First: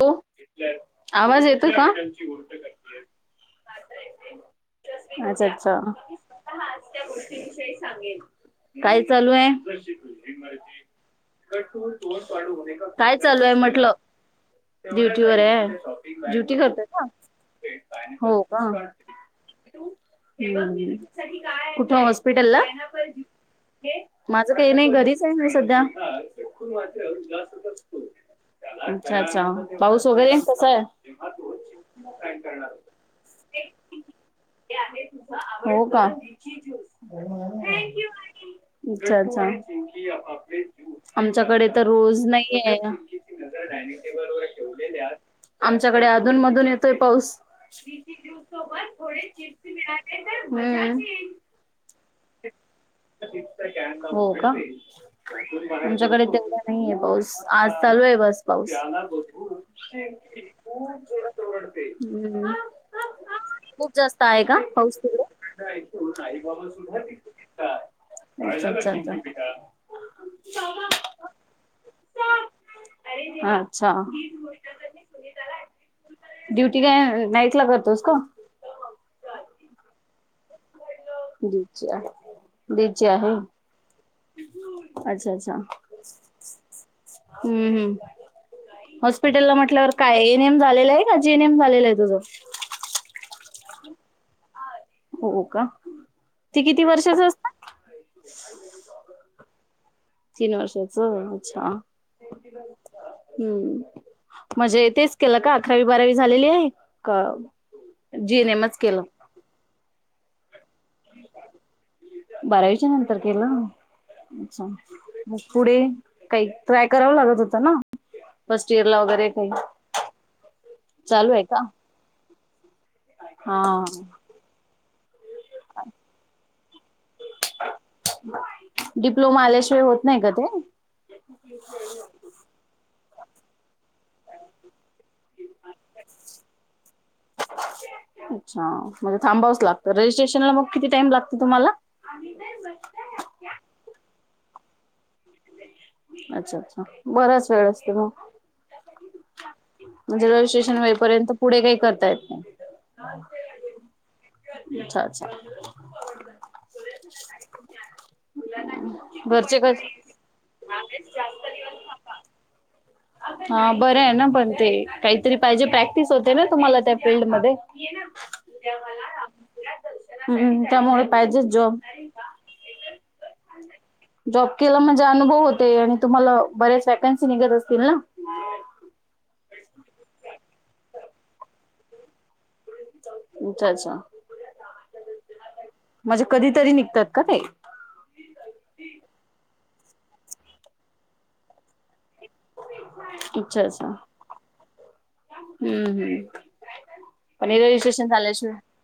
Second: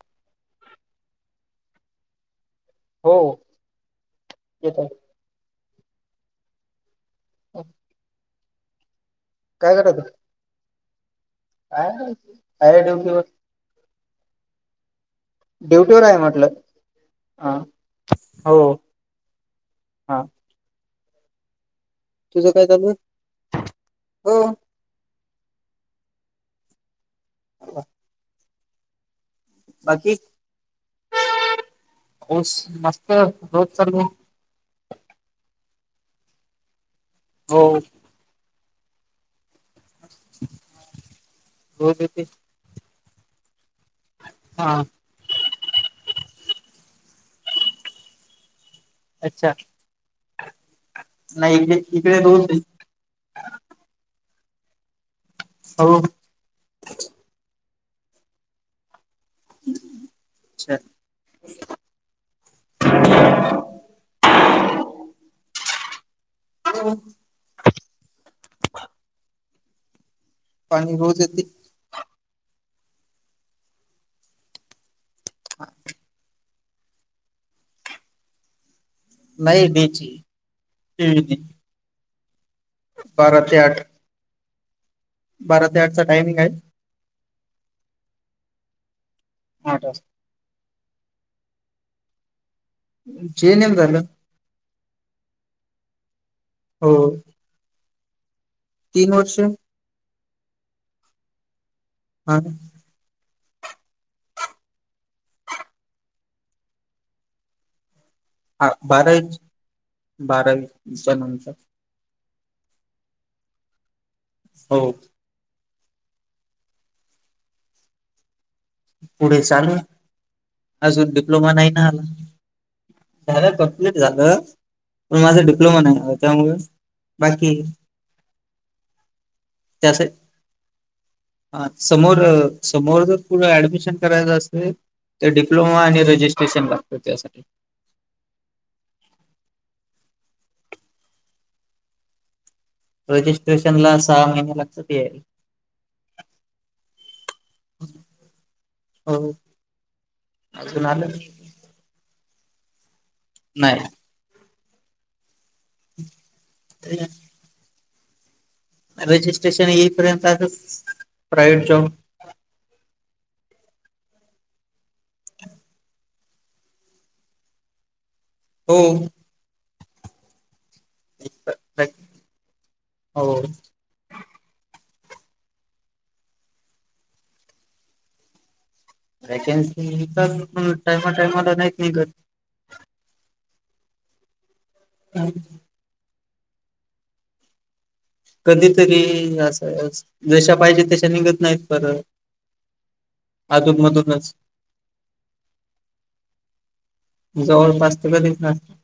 हो आवाज येतो का. हो येतोय. अच्छा अच्छा गोष्टीविषयी सांगेल काय चालू आहे. काय करत होता? काय नाही, आहे काय ड्युटीवर चालूय म्हटलं. ड्युटी वर आहे ड्युटीवर आहे म्हटलं ड्युटी करतोय का हा हो का. हा [unintelligible] कुठं तुझं हॉस्पिटलला काय चालू आहे? हो माझ काही नाही घरीच काहीच नाही सध्या अच्छा अच्छा. आ पाऊस बाकी वगैरे कसां आहे. पाऊस मस्त रोज चालू आहे. ते आहे तुझं आवड का हो अच्छा अच्छा [unintelligible] आमच्याकडे तर रोज नाहीये. हा आमच्याकडे अधून मधून येतोय पाऊस. स अच्छा चिप् मिळाले म नाही इकडे [unintelligible] इकडे रोज आहे. हो का हो तुमच्याकडे तेवढा नाहीय पाऊस आज चालू आहे बस पाऊस. [inaudible] अच्छा हम्म खूप जास्त आहे का पाऊस. हो. हा. चछच [unintelligible] पाणी होत ते. अच्छा! [inaudible] ड्युटी नाईट ला करतोस का. नाही बेची. ीच. द्यायची आहे. बारा ते आठ चा टायमिंग आहे. हॉपिटलला आठ म्हटल्यावर वाजता कायम झा. का जी नेम झालेलं आहे तुझं. जे नम झालं. हो का ते किती हो वर्षच असतात. तीन वर्षे. तीन वर्षाच अच्छा. हम्म म्हणजे तेच केलं का अकरावी बारावी झालेली आहे का? जी एन हा एमच केलं बारावी बारावीच्या नंतर. बराायच्या नंतर केलं. हो पुढे काही ट्राय करावं लागत होतं ना. फर्स्ट इयर ला वगैरे पुढे काही चालू अजून चालू आहे डिप्लोमा का? नाही ना आला झालं हा कं्प्लीट झालं. पण माझा डिप्लोमा नाही आला त्यामुळे बाकी डिप्लोमा आल्याशिवाय त्या होत नाही का ते ह समोर समोर जर डमिशन- राय अस ते डिप्लोमा आणि रजिस्ट्रेशन लागत त्यासाठी अच्छा म्हणजे थांबावच लागत रजिस्ट्रेशनला मग किती टाइम लागत तुम्हाला रजिस्ट्रेशन ला सहा महिने लगतात येईल. अच्छा अच्छा बराच वेळ असतो मग. हो म्हणजे रवि स्टेशन अजून आलं वईपर्यंत पुढे काही करतायत. नाही. अच्छा अच्छा. रजिस्ट्रेशन येईपर्यंत आ. जास्त दिवस. हा बरं आहे ना पण ते काहीतरी पाहिजे प्रॅक्टिस होते ना तुम्हाला त्या फील्डमध्येध्ये. हो हम् त्यामुळे पाहिजे ज. हो. जॉब केला म्हणजे अनुभव होते आणि तुम्हाला बरेच वॅकन्सी निघत असतील ना. वॅकेन्सी टायमा टायमाला नाहीत निघत. अच्छा अच्छा. हम. म्हणजे कधीतरी निघतात का ते. कधीतरी असं जशा पाहिजे तशा निघत नाहीत परं. अच्छा आजप अच्छा मतूनच हम्म हम्म पण हेथ र जवळपास रिस्टेशन तर कधीच चालेयच. नसतात.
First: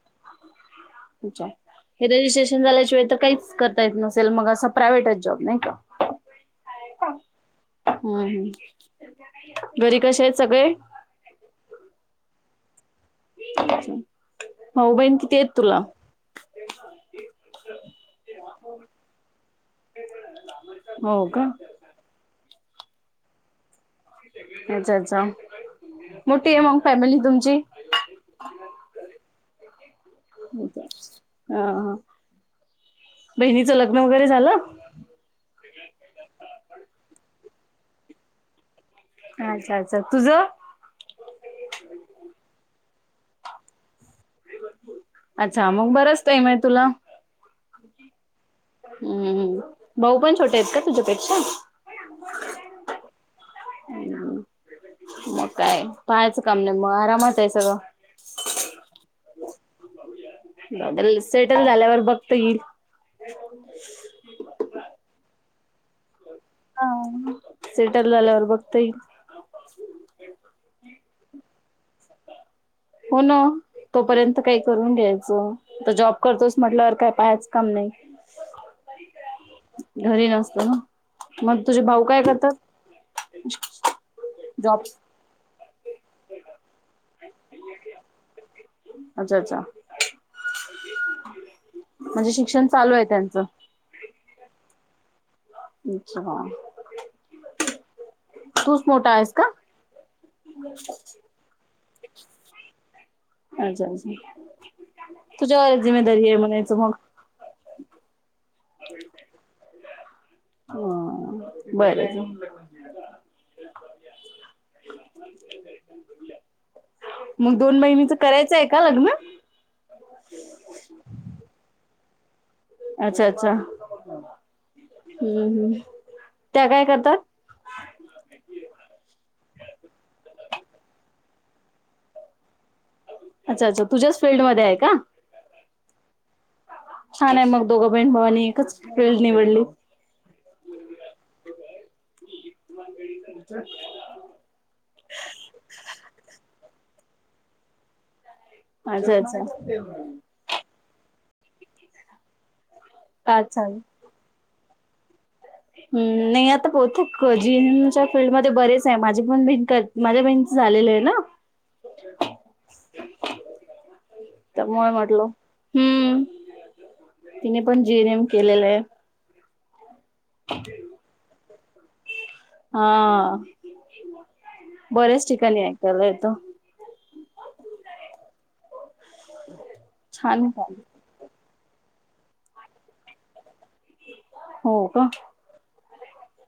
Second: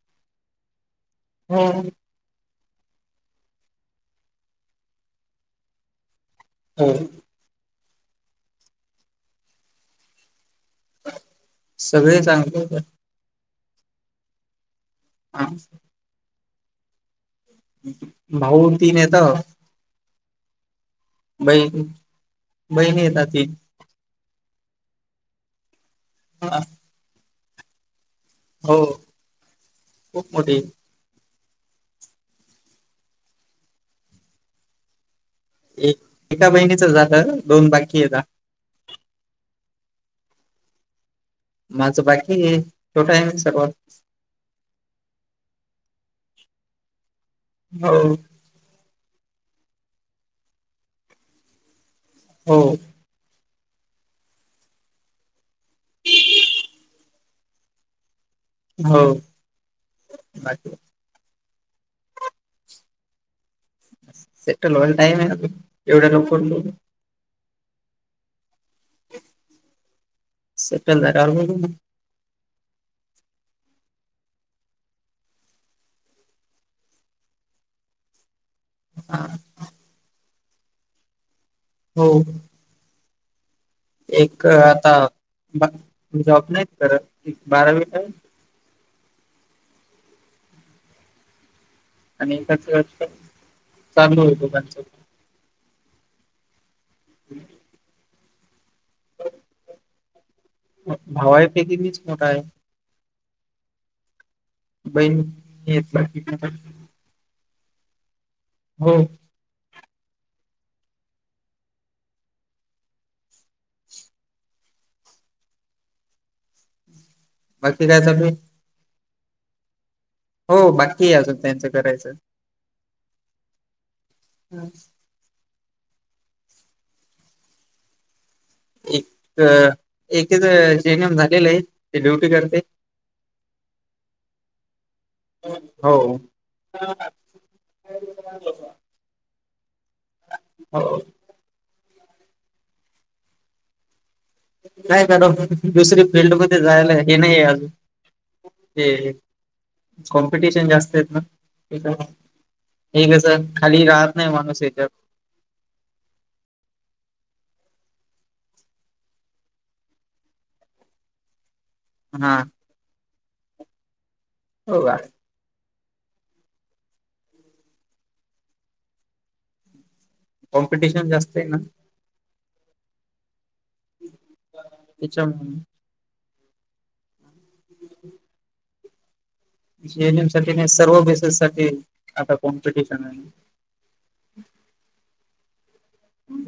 च् हो. हे रिट्रेशन झाल्या तर काही कर. त नसेल मग असं प्रायव्हेटच जॉब नाही का? हम हम ह घरी कसे आहेत सगळे सगळे चांगले का भाऊ बहीण किती हा आहेत तुला भाऊ तीन आहेत हो का बहीण आहेत तीन अच्छा अच्छा मोठी आहे मग फॅमिली तुमची हो खूप मोठी अ बहिणीच लग्न वगैरे झालं. एक एका बहिणीच झालं दोन बाकी येता. अच्छा अच्छा तुझ. माझं बाकी छोटं आहे मी सर्वात अच्छा मग बरच टाईम आहे तुला हो हम्मम् भाऊ पण छोटे आहेत का तुझ्यापेक्षा हो हम मग काय पाहायचं काम नाही मग आरामात आहे सगळं हो बाकी बर सेटल झाल्यावर बघता येईल सेटल व्हायला टाइम आहे अजून एवढ्या लवकर नको सेटल झाल्यावर बघता येईल सेटल झालेवर बघू हो ना तोपर्यंत काही करून घ्यायचं तर जॉब करतोस म्हटल्यावर काय पाहायचं काम नाही हा घरी नसत ना मग तुझे भाऊ हो. काय करतात एक जॉब आता जॉब नाही करत बारावीला आहे अच्छा अच्छा म्हणजे आणि एकाच शिक्षण चालू आहे त्यांचं चालू आहे दोघांच अच्छा का हम्. तूच मोठा आहेस का? भावा आहे पैकी मीच मोठा आहे. अच्छा अच्छा बहीण तुझ्यावर जिम्मेदारी आहे हो म्हनायच मग [unintelligible] हो. हा बर. मग दोन बाकी काय बहिणीचं चालू करायचं आहे का लग्न हो बाकी अजून त्यांचं करायचं. अच्छा अच्छा हम्म हम्म. त्या काय करतात. एक एकीच जेनएम झालेलं आहे ते ड्युटी करते. अच्छा अच्छा तुझ्याच फील्डमध्ये आहे का? हो छान आहे मग दोघं बहीण भावानी एकच फील्ड निवडली. हो. [unintelligible] नाही का दुसरी फिल्ड मध्ये जायला हे नाहीये अस. ते अच्छा अच्छा कॉम्पिटिशन जास्त आहेत ना. हे कसं खाली राहत नाही माणूस याच्यावर हम् नाही आता बहुतेक जीएमच्या फील्डमध्ये बरेच आहे माझी पण बहीण माझ्या बहीण झालेलं आहे ना. हम. तरमुळेय म्हटल. हम्म तिने पण जीएनएम केलेलं आहे. कॉम्पिटिशन जास्त आहे ना. हा बऱ्याच त्याच्यामुळे ठिकाणी ऐकायला येतो. [unintelligible] जीएनएम छान साठी म काम. सर्व बेसेस साठी आता कॉम्पिटिशन आहे. हो का. हम्.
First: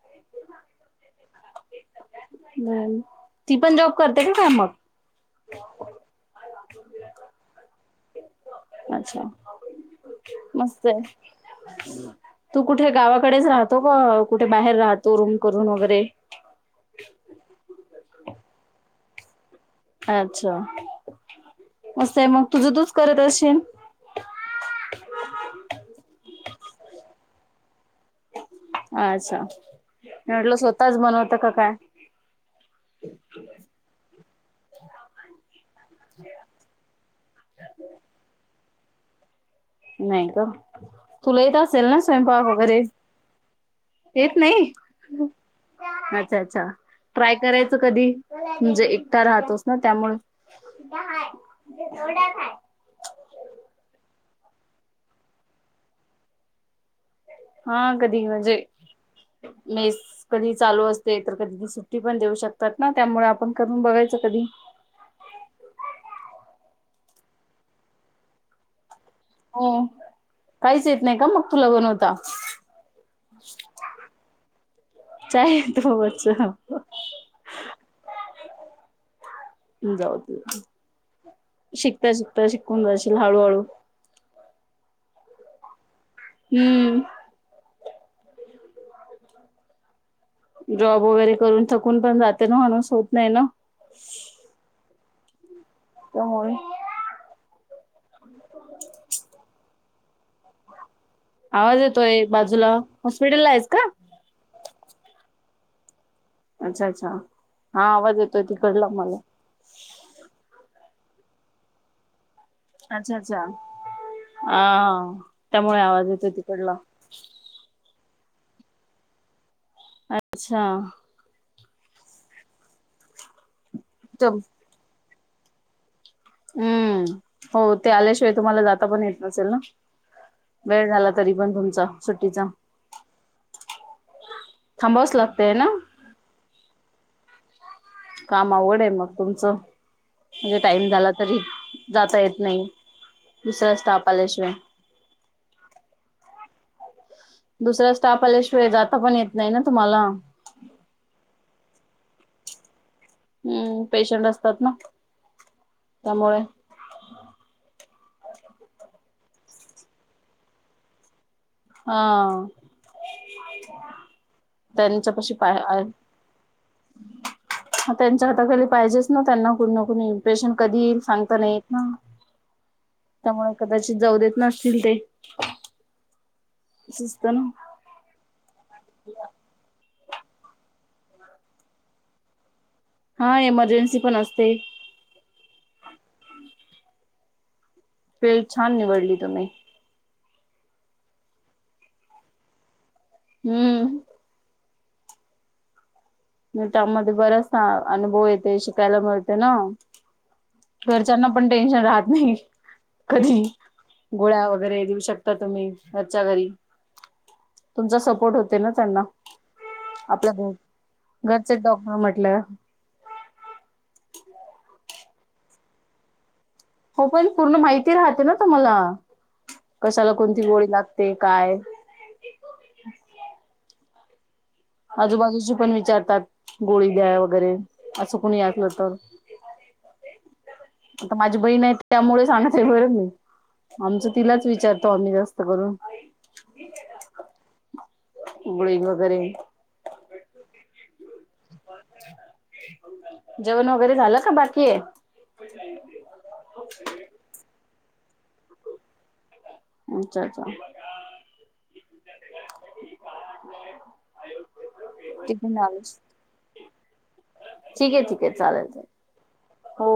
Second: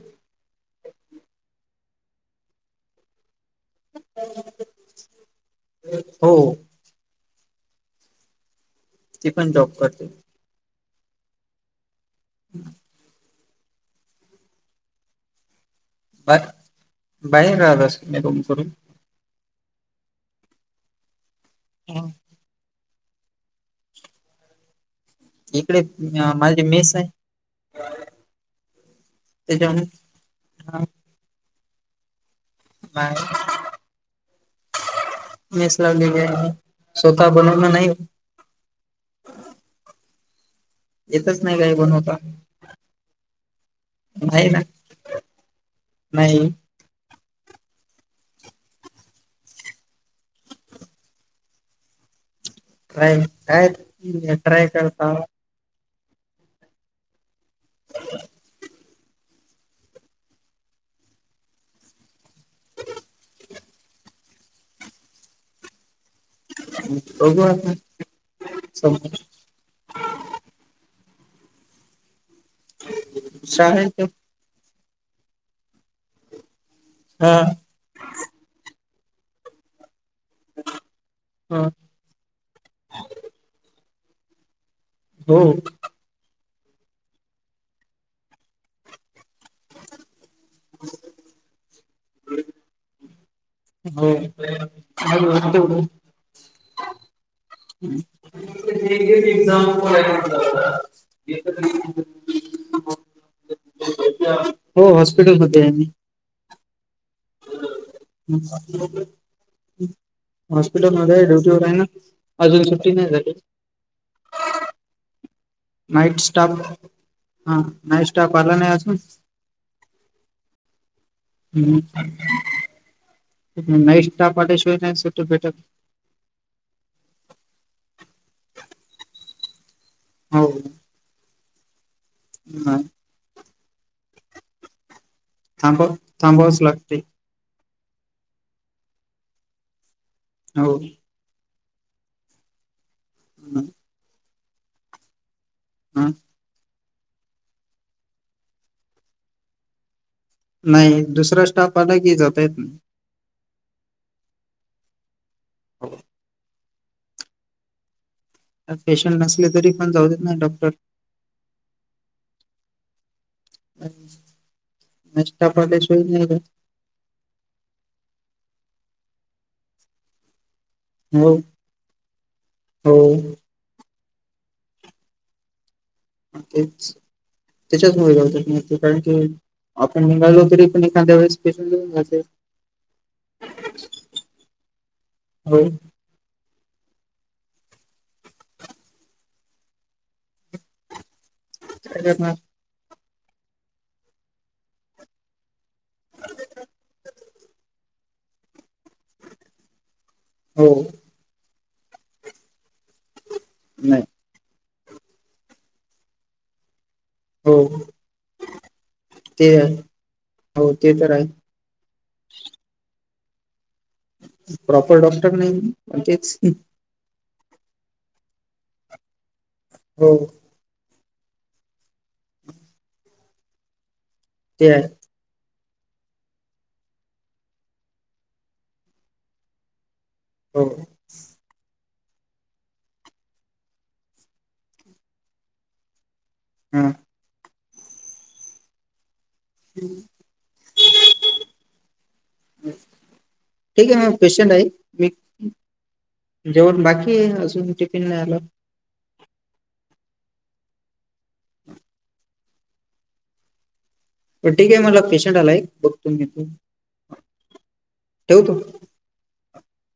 ती पण जॉब करते का का मग हो अच्छा ती पण जॉब करते मस्त तू कुठे गावाकडेच राहत. कुठे बाहेर राहतो रूम करून वगैर बा बाई नासकम करून अच्छा म मग तूझ त करत असशी इकडे माझ मिस आहे. अच्छा त्याच्यामुळे म्हटलं स्वतःच बनवतं का काय? नाही. मस ला स्वतः बनवला नाही. नाही का येतच तुलाही नाही तर काही असेल ना बनवता स्वयंपाक वगैरे येत नाही अच्छा नाही अच्छा. ट्राय करायचं कधी म्हणजे एकटा राहतोस ना त्यामुळे येवड्याचय. हम् एट्रय काता हा कधी म्हणजे मेस कधी चालू असते तर कधी ती सुट्टी पण देऊ शकते. तात ना त्यामुळे आपण कून बघायचं कधी होघवा का स हो काहीच येत नाही का मग तुला बनवता श आहे त य त ह जाऊ हा शिकता शिकता शिकून जाशील हळूहळू होम हम्म जॉब वगैरे करून थकून पण जाते ना म्हणस होत नाही ना हो त्यामुळे गेटिव एझाम पता आवाज येतोय बाजूला हॉस्पिटल ला आहेच का ते अच्छा अच्छा हा आवाज येतोय तिकडला मला हटल ड्युटीवर आहे ना अजून सुट्टी नाही अच्छा झाली अच्छा अ त्यामुळे आवाज नाईट येतो स्टाफ तिकडला हा नाईट स्टाफ आला नाही असजून अच्छा हम् नाही्ट पाटशो नाही सटेटक हम्म हो ते आल्याशिवाय तुम्हाला जाता पण येत नसेल ना हो वेळ झाला तरी पण तुमचा सुट्टीचा नाही थांब असला थांबव थांबावच लागते काम अवघड आहे मग तुमचं म्हणजे हो. टाइम झाला तरी जाता येत नाही दुसरं असतपालेश्वरय हम दुसरा्या स्टाफ आल्याशिवाय जाता पण येत नाही ना तुम्हाला नाही दुसरा स्टाफ आला की जात येत नाही हम्म पेशंट असतात ना त्यामुळे आ पेशंट नसले तरी पण जाऊ देत ना डॉक्टर हा नाईट त्यांचं पशी पाय स्टाफ आल्याशिवाय नाही जात. ह त्यांच्या हात खाली पाहिजे त्यांना कु कणी इमप्रेशन कधी येईल हो सांगता नाही ना हो त्यामुळे कच जाऊ देत नसतील ते तेच असत ना त्याच्याचमुळे रालतात कारण की आपण निघालो तरी एखाद्या वेळेस हा एमर्जन्सी पण असते हो वेळ छान निवडली तुम्ही अ म हम्म मी त्यामध्ये बराचसा अनुभव येते शिकायला मिळते ना हो घरच्यांना पण टेन्शन राहत नाही कधी नाही गोळ्या वगैरे देऊ शकता तुम्ही घरच्या घरी हो तुमचा सपोर्ट होते ना त्यांना ते आहे आपल्या हो ते तर आहे घरच डॉक्टर म्हटलं प्रॉपर डॉक्टर नाही म्हणजेच हो पण पूर्ण माहिती राहते ना तुम्हाला कशाला हो कोणती गोळी लाग ते काय ते आहे आजूबाजूची पण वि विचारतात गोळी द्या वगैरे असं कोणी या असलं तर हो आता माझी बहीण आहेत त्यामुळे सांगत बर मी आमचं तिलाच विचारतो आम्ही जास्त करून हम्म गोळी वगैरे हम् ह [inaudible] जेवण ठीक वगैरे आहे म झालं का पेशंट आहे बाकी मी जेवण बाकी अजून टिफिन नाही आलं अच्छा अच्छा ठीक आहे मला पेशंट टिफिन आलाय आलेस बघतो घ त ठीक आहे ठीक आहे चालेल ल हो